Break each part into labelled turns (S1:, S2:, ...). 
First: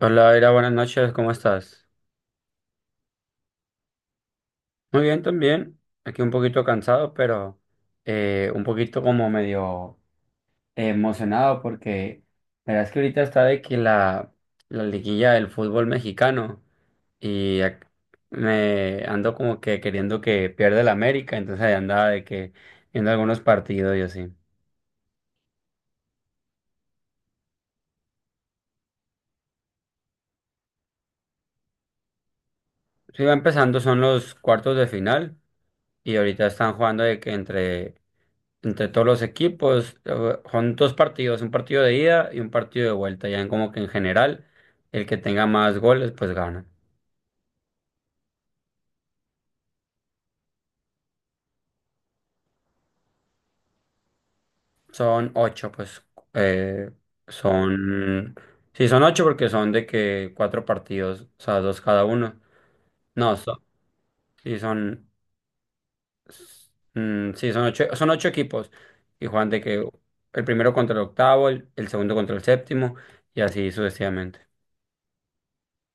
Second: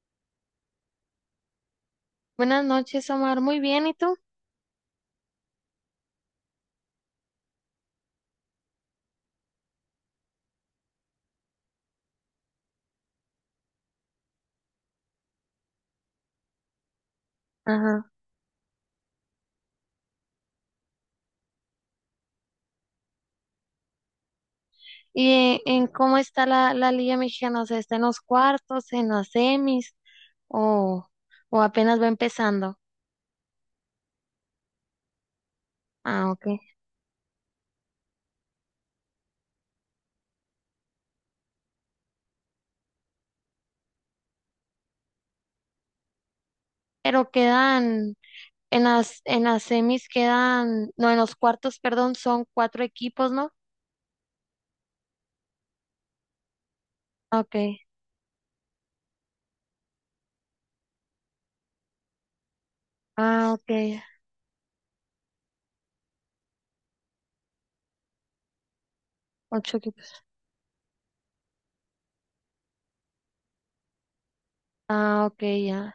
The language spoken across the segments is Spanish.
S1: Hola, Era, buenas noches, ¿cómo estás?
S2: Buenas noches, Omar. Muy bien, ¿y tú?
S1: Muy bien, también. Aquí un poquito cansado, pero un poquito como medio emocionado porque la verdad es que ahorita está de que la liguilla del fútbol mexicano y
S2: Ajá.
S1: me ando como que queriendo que pierda el América, entonces ahí andaba de que viendo algunos partidos y así.
S2: ¿Y en cómo está la Liga Mexicana? O sea, ¿está en los cuartos, en las semis o, o apenas va empezando?
S1: Sí, va empezando, son los cuartos de final y
S2: Ah,
S1: ahorita
S2: ok.
S1: están jugando de que entre todos los equipos. Son dos partidos, un partido de ida y un partido de vuelta. Ya en como que en general, el que tenga más goles, pues gana.
S2: Pero quedan, en las semis quedan, no, en los cuartos, perdón, son cuatro equipos, ¿no?
S1: Son ocho, pues. Eh,
S2: Ah, ok.
S1: son. Sí, son ocho porque son de que cuatro partidos, o sea, dos cada uno. No,
S2: Ah,
S1: son,
S2: ok.
S1: sí, son. S- mm, sí, son ocho equipos. Y juegan de
S2: Ocho
S1: que
S2: equipos.
S1: el primero contra el octavo, el segundo contra el séptimo, y así sucesivamente.
S2: Ah, ok, ya.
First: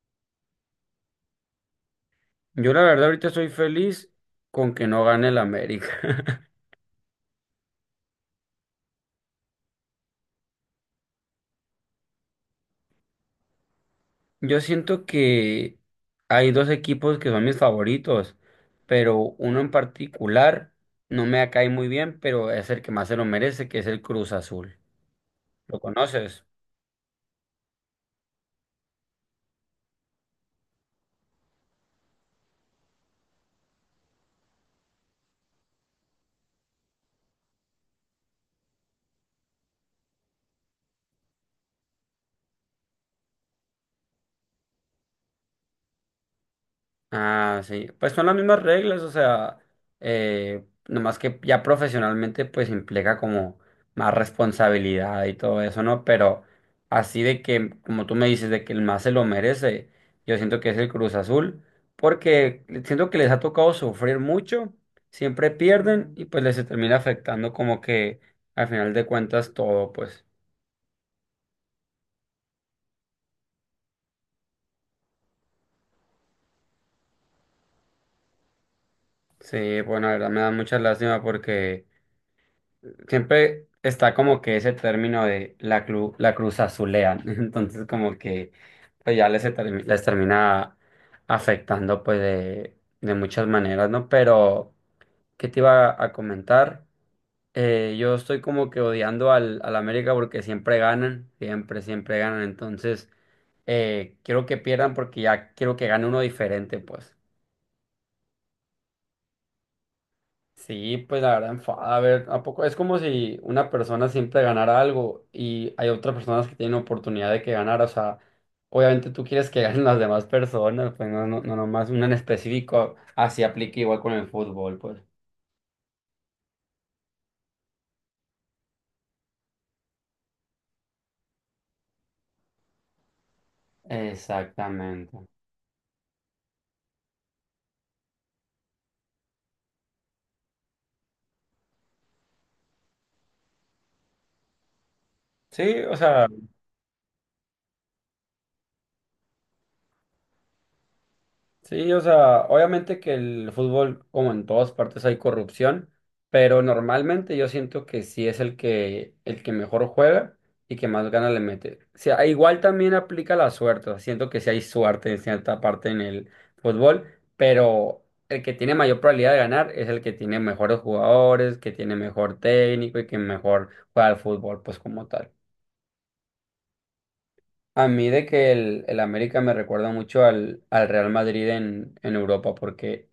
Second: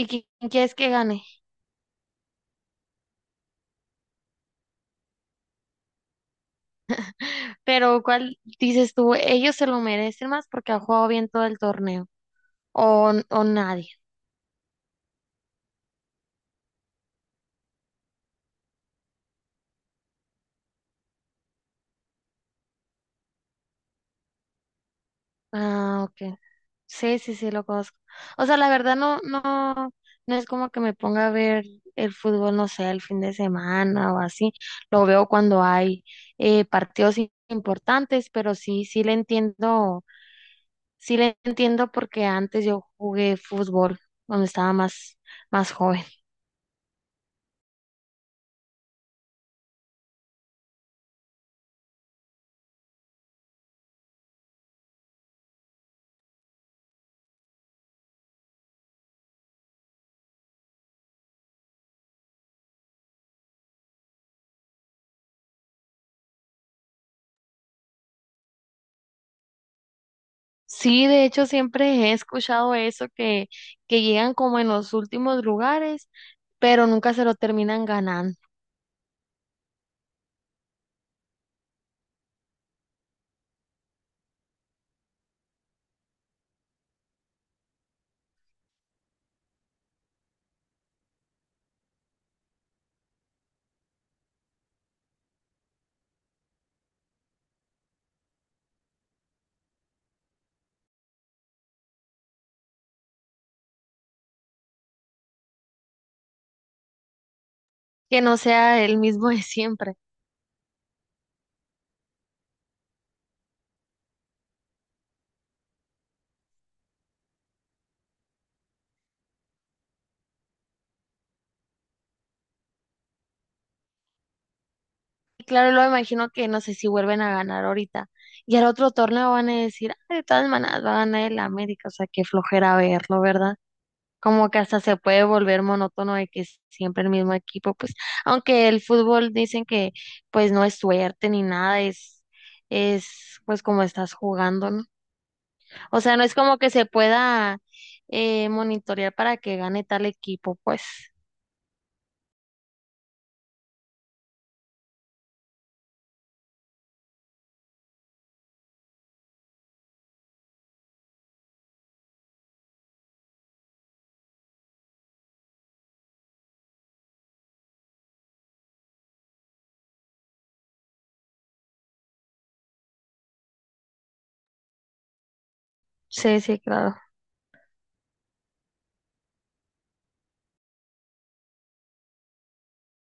S2: ¿Y quién quieres que gane?
S1: Yo la verdad ahorita estoy feliz con que no gane el América.
S2: Pero ¿cuál dices tú? ¿Ellos se lo merecen más porque ha jugado bien todo el torneo? ¿O, o nadie?
S1: Yo siento que hay dos equipos que son mis favoritos, pero uno en particular no me cae muy bien, pero es el que más se lo merece, que es el Cruz Azul. ¿Lo
S2: Ah, ok.
S1: conoces?
S2: Sí, sí, sí, lo conozco. O sea, la verdad no, no, no es como que me ponga a ver el fútbol, no sé, el fin de semana o así. Lo veo cuando hay partidos importantes, pero sí, sí le entiendo porque antes yo jugué fútbol cuando estaba más, más joven.
S1: Ah, sí. Pues son las mismas reglas, o sea, nomás que ya profesionalmente pues implica como más responsabilidad y todo eso, ¿no? Pero así de que, como tú me dices, de que el más se lo merece, yo siento que es el Cruz Azul, porque siento que les ha tocado sufrir mucho, siempre pierden y pues les se termina afectando como que al final de cuentas todo, pues
S2: Sí, de hecho siempre he escuchado eso que llegan como en los últimos lugares, pero nunca se lo terminan ganando.
S1: sí, bueno, la verdad me da mucha lástima porque siempre está como que ese término de la cruz azulean, entonces como que pues ya les termina afectando pues de muchas maneras, ¿no? Pero, ¿qué te iba a comentar? Yo estoy como que odiando al América porque siempre ganan, siempre, siempre ganan, entonces quiero que pierdan porque ya quiero que gane uno diferente, pues.
S2: Que no sea el mismo de siempre.
S1: Sí, pues la verdad enfada. A ver, ¿a poco? Es como si una persona siempre ganara algo y hay otras personas que tienen oportunidad de que ganar. O sea, obviamente tú quieres que ganen las demás personas, pues no, no, no nomás una en específico. Así aplica igual con el fútbol, pues.
S2: Claro, lo imagino que no sé si vuelven a ganar ahorita. Y al otro torneo van a decir, ah, de todas maneras va a ganar el América, o sea, qué flojera verlo, ¿verdad? Como que hasta se
S1: Exactamente.
S2: puede volver monótono de que es siempre el mismo equipo, pues, aunque el fútbol dicen que pues no es suerte ni nada, es pues como estás jugando, ¿no?
S1: Sí, o
S2: O sea, no
S1: sea.
S2: es como que se pueda monitorear para que gane tal equipo, pues.
S1: Sí, o sea, obviamente que el fútbol, como en todas partes, hay corrupción, pero normalmente yo siento que sí es el que mejor juega y que más ganas le mete. O sea, igual también aplica la suerte, o sea, siento que sí hay suerte en cierta parte en el fútbol, pero el que tiene mayor probabilidad de ganar es el que tiene mejores jugadores, que tiene mejor técnico y que mejor juega al fútbol, pues como tal.
S2: Sí, sí, claro.
S1: A mí de que el América me recuerda mucho al Real Madrid en Europa, porque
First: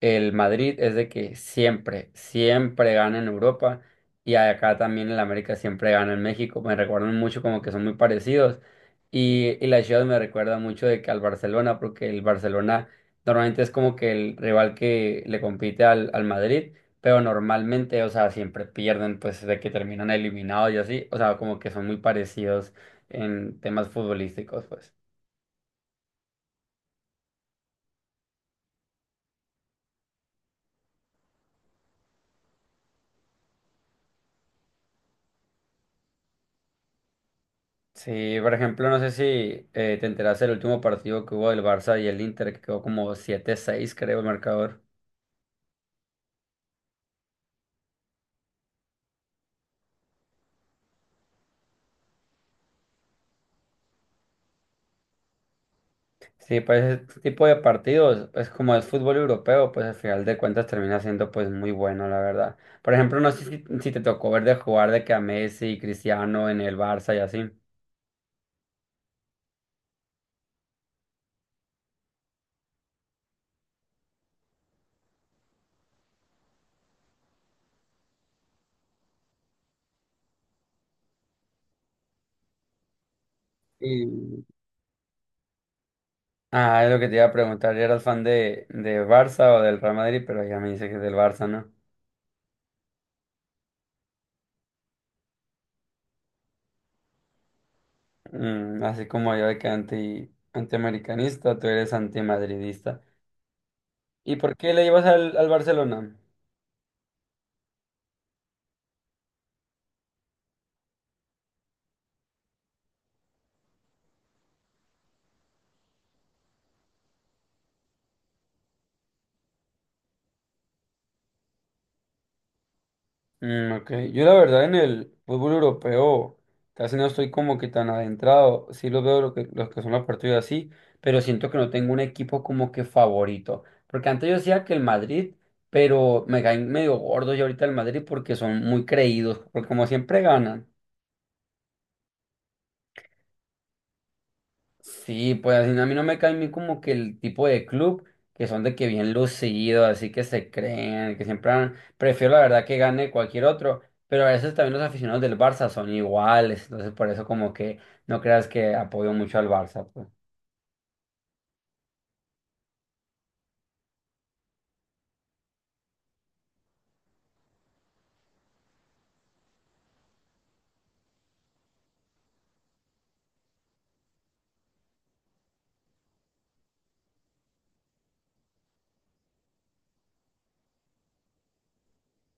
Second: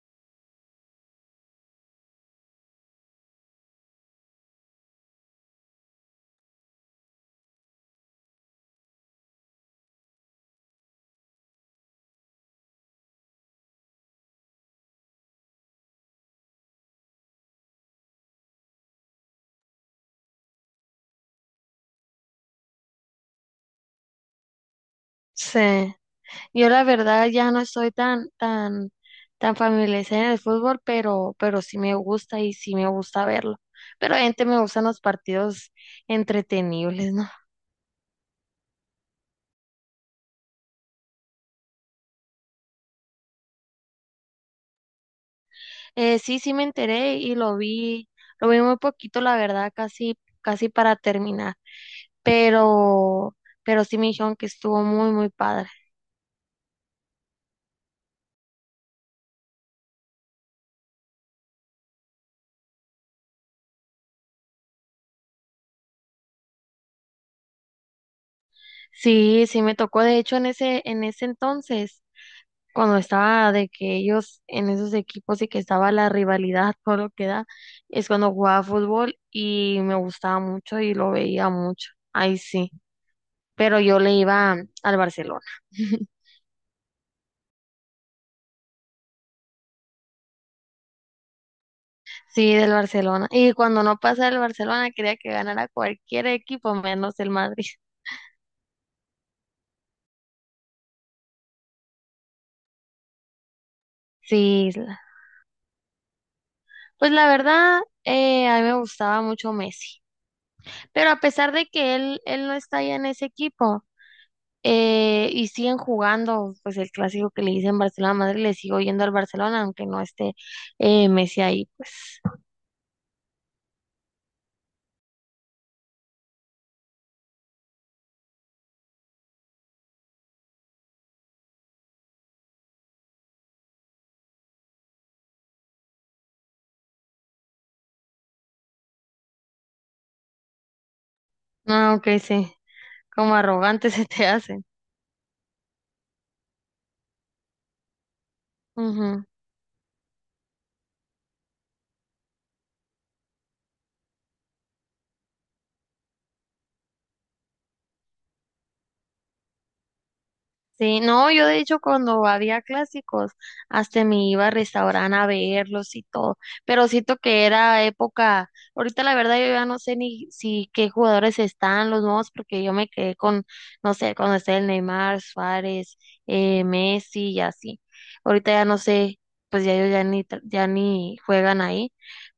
S1: el Madrid es de que siempre, siempre gana en Europa y acá también el América siempre gana en México. Me recuerdan mucho como que son muy parecidos y la Ciudad me recuerda mucho de que al Barcelona porque el Barcelona normalmente es como que el rival que le compite al Madrid, pero normalmente, o sea, siempre pierden pues de que terminan eliminados y así, o sea, como que son muy parecidos en temas futbolísticos, pues.
S2: Sí. Yo la verdad ya no estoy tan, tan, tan familiarizada en el fútbol, pero sí me gusta y sí me gusta verlo. Pero gente me gustan los partidos entretenibles, ¿no?
S1: Sí, por ejemplo, no sé si te enteraste del último partido que hubo del Barça y el Inter, que quedó como siete seis, creo, el marcador.
S2: Sí, sí me enteré y lo vi muy poquito, la verdad, casi, casi para terminar. Pero, pero sí me dijeron que estuvo muy, muy padre.
S1: Sí, pues este tipo de partidos, pues como es fútbol europeo, pues al final de cuentas termina siendo pues muy bueno, la verdad. Por ejemplo, no sé si te tocó ver de jugar de que a Messi y Cristiano en el Barça y así.
S2: Sí, sí me tocó. De hecho, en ese entonces, cuando estaba de que ellos en esos equipos y que estaba la rivalidad, todo lo que da, es cuando jugaba fútbol y me gustaba mucho y lo veía mucho. Ahí sí. Pero yo le
S1: Y
S2: iba al Barcelona.
S1: ah, es lo que te iba a preguntar, ¿eras fan de Barça o del Real Madrid? Pero ya me dice que es del Barça, ¿no?
S2: Sí, del Barcelona. Y cuando no pasaba el Barcelona, quería que ganara cualquier equipo menos el Madrid.
S1: Mm, así como yo de que antiamericanista, tú eres antimadridista. ¿Y por
S2: Sí,
S1: qué le ibas al Barcelona?
S2: pues la verdad, a mí me gustaba mucho Messi. Pero a pesar de que él no está ya en ese equipo. Y siguen jugando, pues el clásico que le dicen Barcelona-Madrid, le sigo yendo al Barcelona, aunque no esté Messi ahí, pues.
S1: Mm, ok, yo la verdad en el fútbol europeo casi no estoy como que tan adentrado, sí los veo los que son los partidos así, pero siento que no tengo un equipo como que favorito, porque antes yo decía que el Madrid, pero me caen medio gordos y ahorita el Madrid porque son muy creídos, porque como siempre ganan.
S2: No, que sí, como arrogante se te hacen.
S1: Sí, pues a mí no me cae bien como que el tipo de club que son de que bien
S2: Ujú.
S1: lucidos, así que se creen, que prefiero la verdad que gane cualquier otro, pero a veces también los aficionados del Barça son iguales, entonces por eso como que no creas que apoyo mucho al Barça, pues.
S2: Sí, no, yo de hecho cuando había clásicos hasta me iba a restaurante a verlos y todo, pero siento que era época, ahorita la verdad yo ya no sé ni si qué jugadores están los nuevos porque yo me quedé con, no sé, cuando está el Neymar, Suárez, Messi y así, ahorita ya no sé, pues ya ellos ya ni, ya ni juegan ahí,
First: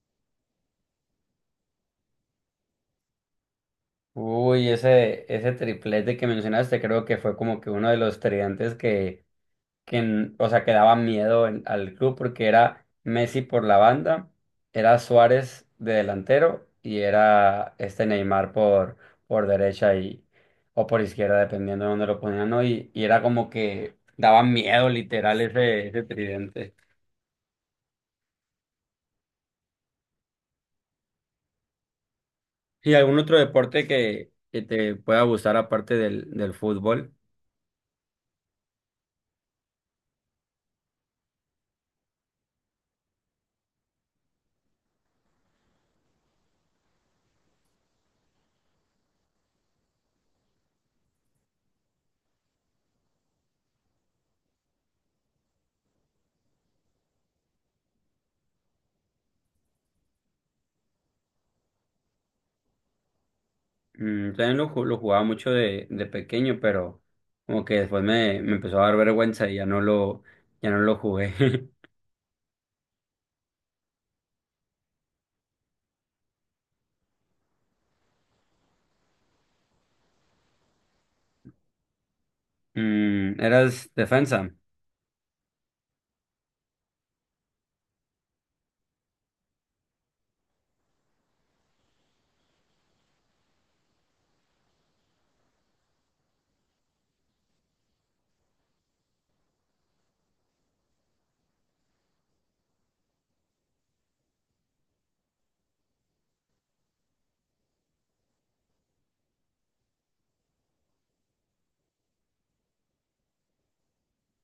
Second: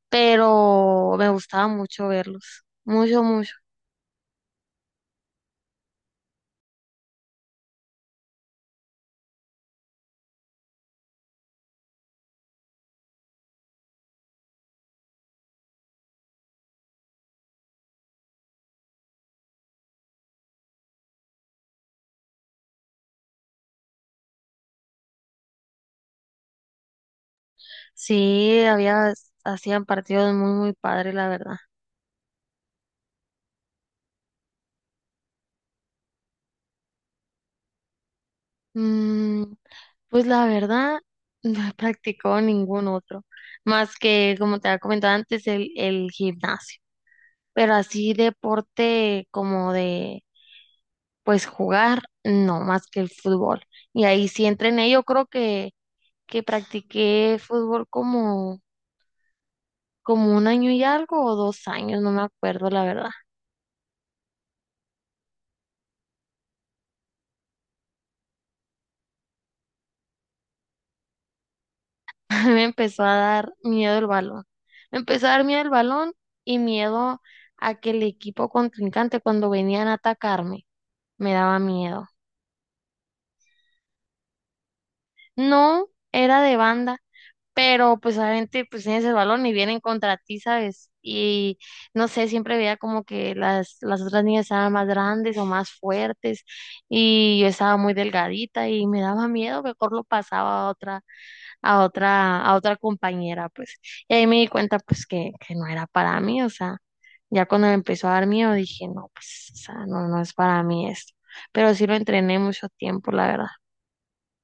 S2: pero me gustaba mucho verlos, mucho, mucho,
S1: Uy, ese triplete que mencionaste creo que fue como que uno de los tridentes que o sea, que daba miedo al club porque era Messi por la banda, era Suárez de delantero y era este Neymar por derecha y, o por izquierda, dependiendo de dónde lo ponían, ¿no? Y era como que daba miedo literal ese tridente.
S2: sí, hacían partidos muy, muy padres la verdad.
S1: ¿Y algún otro deporte que te pueda gustar aparte del fútbol?
S2: Mm, Pues la verdad, no he practicado ningún otro, más que, como te había comentado antes, el gimnasio. Pero así deporte como de, pues jugar, no, más que el fútbol. Y ahí sí entrené, yo creo que practiqué fútbol como un año y algo o 2 años, no me acuerdo la verdad.
S1: Mm, también lo jugaba mucho de pequeño, pero como que después me empezó a dar vergüenza y ya no ya no lo jugué.
S2: A mí me empezó a dar miedo el balón. Me empezó a dar miedo el balón y miedo a que el equipo contrincante cuando venían a atacarme, me daba miedo.
S1: Mm, eras defensa.
S2: No, era de banda, pero pues obviamente pues tienes el balón y vienen contra ti, ¿sabes? Y no sé, siempre veía como que las otras niñas estaban más grandes o más fuertes y yo estaba muy delgadita y me daba miedo, mejor lo pasaba a otra, a otra, a otra compañera, pues. Y ahí me di cuenta pues que no era para mí, o sea, ya cuando me empezó a dar miedo dije, no, pues, o sea, no, no es para mí esto. Pero sí lo entrené mucho tiempo, la verdad.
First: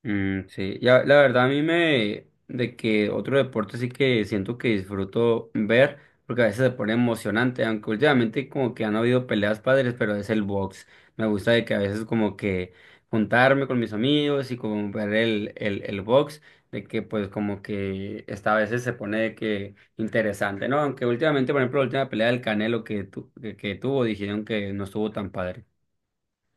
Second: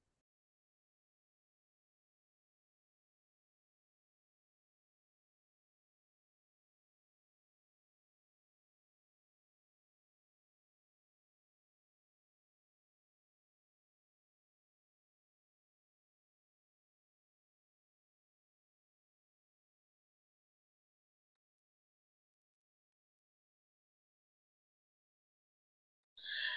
S1: Mm, sí, ya, la verdad a mí me, de que otro deporte sí que siento que disfruto ver, porque a veces se pone emocionante, aunque últimamente como que han habido peleas padres, pero es el box. Me gusta de que a veces como que juntarme con mis amigos y como ver el box, de que pues como que esta a veces se pone de que interesante, ¿no? Aunque últimamente, por ejemplo, la última pelea del Canelo que tuvo, dijeron que no estuvo tan padre.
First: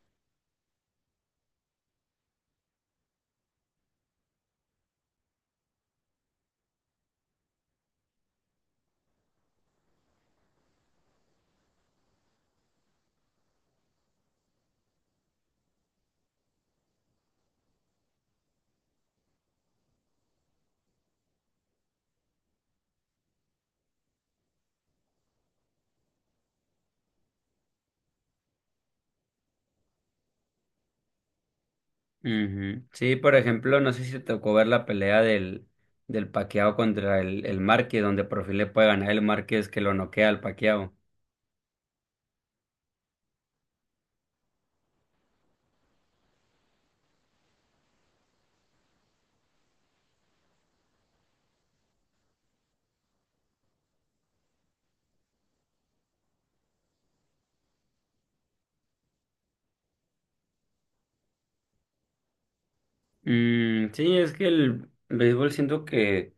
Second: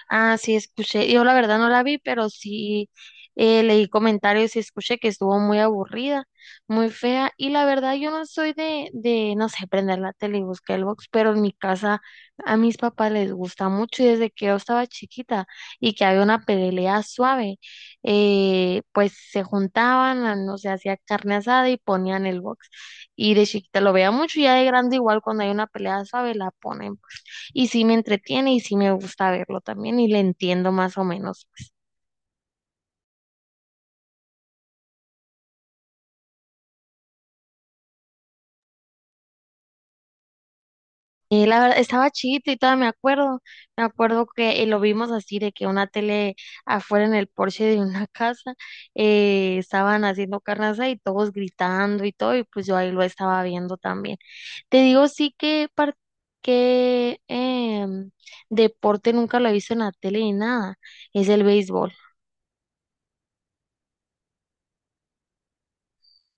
S2: Ah, sí, escuché. Yo la verdad no la vi, pero sí leí comentarios y escuché que estuvo muy aburrida, muy fea. Y la verdad yo no soy de, no sé, prender la tele y buscar el box, pero en mi casa a mis papás les gusta mucho y desde que yo estaba chiquita y que había una pelea suave, pues se juntaban, no sé, hacía carne asada y ponían el box. Y de chiquita lo veía mucho y ya de grande igual cuando hay una pelea suave la ponen y sí me entretiene y sí me gusta verlo también y le entiendo más o menos, pues.
S1: Ujú. Sí, por ejemplo, no sé si te tocó ver la pelea del Paquiao contra el Márquez, donde por fin le puede ganar el Márquez que lo noquea al Paquiao.
S2: La verdad, estaba chiquita y todavía me acuerdo que lo vimos así de que una tele afuera en el porche de una casa estaban haciendo carnaza y todos gritando y todo y pues yo ahí lo estaba viendo también. Te digo sí que deporte nunca lo he visto en la tele ni nada, es el béisbol.
S1: Mm, sí, es que el béisbol siento que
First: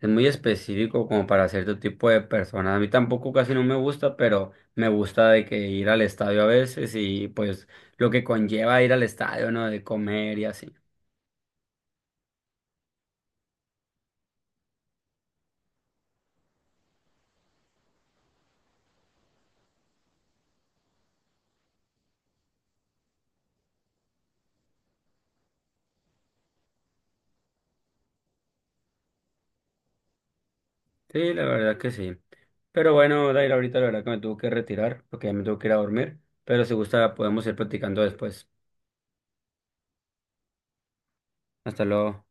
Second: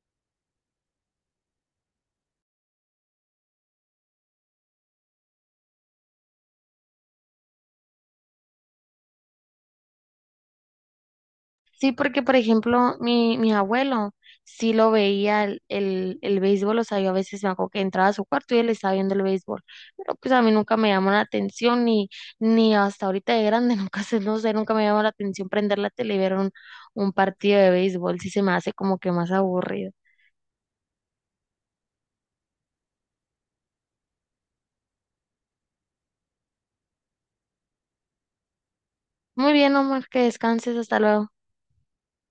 S1: es muy específico como para cierto tipo de personas. A mí tampoco casi no me gusta, pero me gusta de que ir al estadio a veces y pues lo que conlleva ir al estadio, ¿no? De comer y así.
S2: Sí, porque por ejemplo, mi abuelo sí lo veía el béisbol, o sea, yo a veces me acuerdo que entraba a su cuarto y él estaba viendo el béisbol, pero pues a mí nunca me llamó la atención, ni hasta ahorita de grande, nunca sé, no sé, nunca me llamó la atención prender la tele y ver un partido de béisbol, sí se me hace como que más aburrido.
S1: Sí, la verdad que sí. Pero bueno, Dair, ahorita la verdad que me tuvo que retirar porque ya me tuvo que ir a dormir. Pero si gusta, podemos ir platicando después.
S2: Muy bien, Omar, que descanses, hasta luego.
S1: Hasta luego.